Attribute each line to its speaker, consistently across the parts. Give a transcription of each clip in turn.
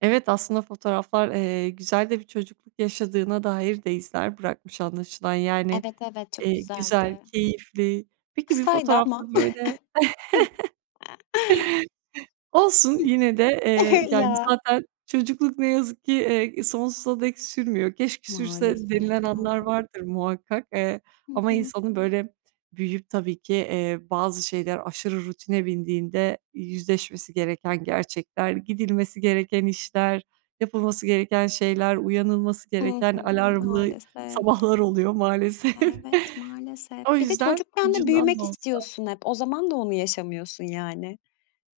Speaker 1: Evet, aslında fotoğraflar, eee, güzel de bir çocukluk yaşadığına dair de izler bırakmış anlaşılan. Yani,
Speaker 2: Evet, evet, çok
Speaker 1: eee, güzel,
Speaker 2: güzeldi.
Speaker 1: keyifli. Peki bir
Speaker 2: Kısaydı
Speaker 1: fotoğraf da
Speaker 2: ama.
Speaker 1: böyle
Speaker 2: Hı.
Speaker 1: Olsun
Speaker 2: Hıh.
Speaker 1: yine de, eee, yani,
Speaker 2: Ya!
Speaker 1: zaten çocukluk ne yazık ki, eee, sonsuza dek sürmüyor. "Keşke sürse"
Speaker 2: Maalesef
Speaker 1: denilen
Speaker 2: ya.
Speaker 1: anlar vardır muhakkak, eee,
Speaker 2: Hı
Speaker 1: ama
Speaker 2: hı.
Speaker 1: insanın, böyle, büyüyüp tabii ki, eee, bazı şeyler aşırı rutine bindiğinde yüzleşmesi gereken gerçekler, gidilmesi gereken işler, yapılması gereken şeyler, uyanılması
Speaker 2: I
Speaker 1: gereken
Speaker 2: hı.
Speaker 1: alarmlı
Speaker 2: Maalesef.
Speaker 1: sabahlar oluyor maalesef.
Speaker 2: Evet, maalesef.
Speaker 1: O
Speaker 2: Bir de
Speaker 1: yüzden
Speaker 2: çocukken de
Speaker 1: ucundan
Speaker 2: büyümek
Speaker 1: da olsa
Speaker 2: istiyorsun hep. O zaman da onu yaşamıyorsun yani.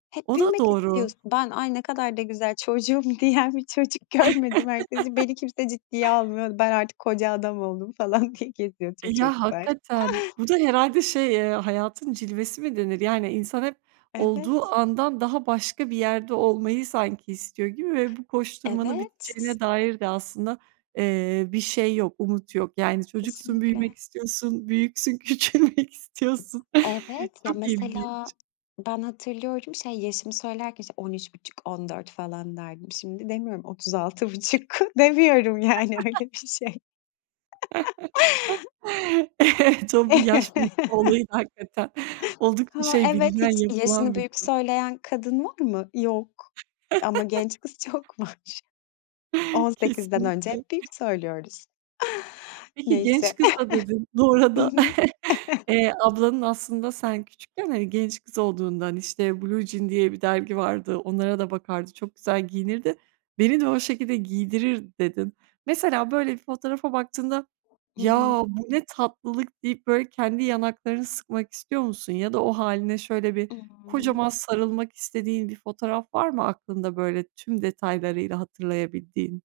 Speaker 2: Hep
Speaker 1: O da
Speaker 2: büyümek
Speaker 1: doğru.
Speaker 2: istiyorsun. Ben, "Ay, ne kadar da güzel çocuğum." diyen bir çocuk görmedim herkesi. "Beni kimse ciddiye almıyordu. Ben artık koca adam oldum." falan diye geziyor tüm
Speaker 1: E, ya
Speaker 2: çocuklar.
Speaker 1: hakikaten bu da herhâlde şey, eee, "hayatın cilvesi" mi denir? Yani, insan hep olduğu
Speaker 2: Evet.
Speaker 1: andan daha başka bir yerde olmayı sanki istiyor gibi ve bu koşturmanın
Speaker 2: Evet. T t
Speaker 1: biteceğine dair de aslında, eee, bir şey yok, umut yok. Yani, çocuksun, büyümek
Speaker 2: Kesinlikle.
Speaker 1: istiyorsun, büyüksün, küçülmek istiyorsun.
Speaker 2: Evet, ya
Speaker 1: Çok
Speaker 2: mesela
Speaker 1: ilginç.
Speaker 2: ben hatırlıyorum şey, yaşımı söylerken, işte, 13.5- 14 falan derdim. Şimdi demiyorum, 36,5 Demiyorum, yani, öyle bir şey.
Speaker 1: Evet, 1 yaş büyük bir olaydı hakikaten. Oldukça
Speaker 2: Ha,
Speaker 1: şey
Speaker 2: evet,
Speaker 1: bilinen,
Speaker 2: hiç
Speaker 1: yapılan
Speaker 2: yaşını
Speaker 1: bir
Speaker 2: büyük
Speaker 1: durum.
Speaker 2: söyleyen kadın var mı? Yok. Ama genç kız çok var. 18'den önce
Speaker 1: Kesinlikle.
Speaker 2: hep büyük söylüyoruz.
Speaker 1: Peki, genç
Speaker 2: Neyse.
Speaker 1: kız da dedin bu
Speaker 2: Hı
Speaker 1: arada.
Speaker 2: hı.
Speaker 1: Eee, ablanın aslında sen küçükken, hani, genç kız olduğundan, işte, "Blue Jean diye bir dergi vardı. Onlara da bakardı, çok güzel giyinirdi. Beni de o şekilde giydirirdi." dedin. Mesela böyle bir fotoğrafa baktığında,
Speaker 2: Hı hı.
Speaker 1: "Ya, bu ne tatlılık?" deyip böyle kendi yanaklarını sıkmak istiyor musun? Ya da o hâline şöyle bir
Speaker 2: Imm.
Speaker 1: kocaman sarılmak istediğin bir fotoğraf var mı aklında, böyle, tüm detaylarıyla hatırlayabildiğin?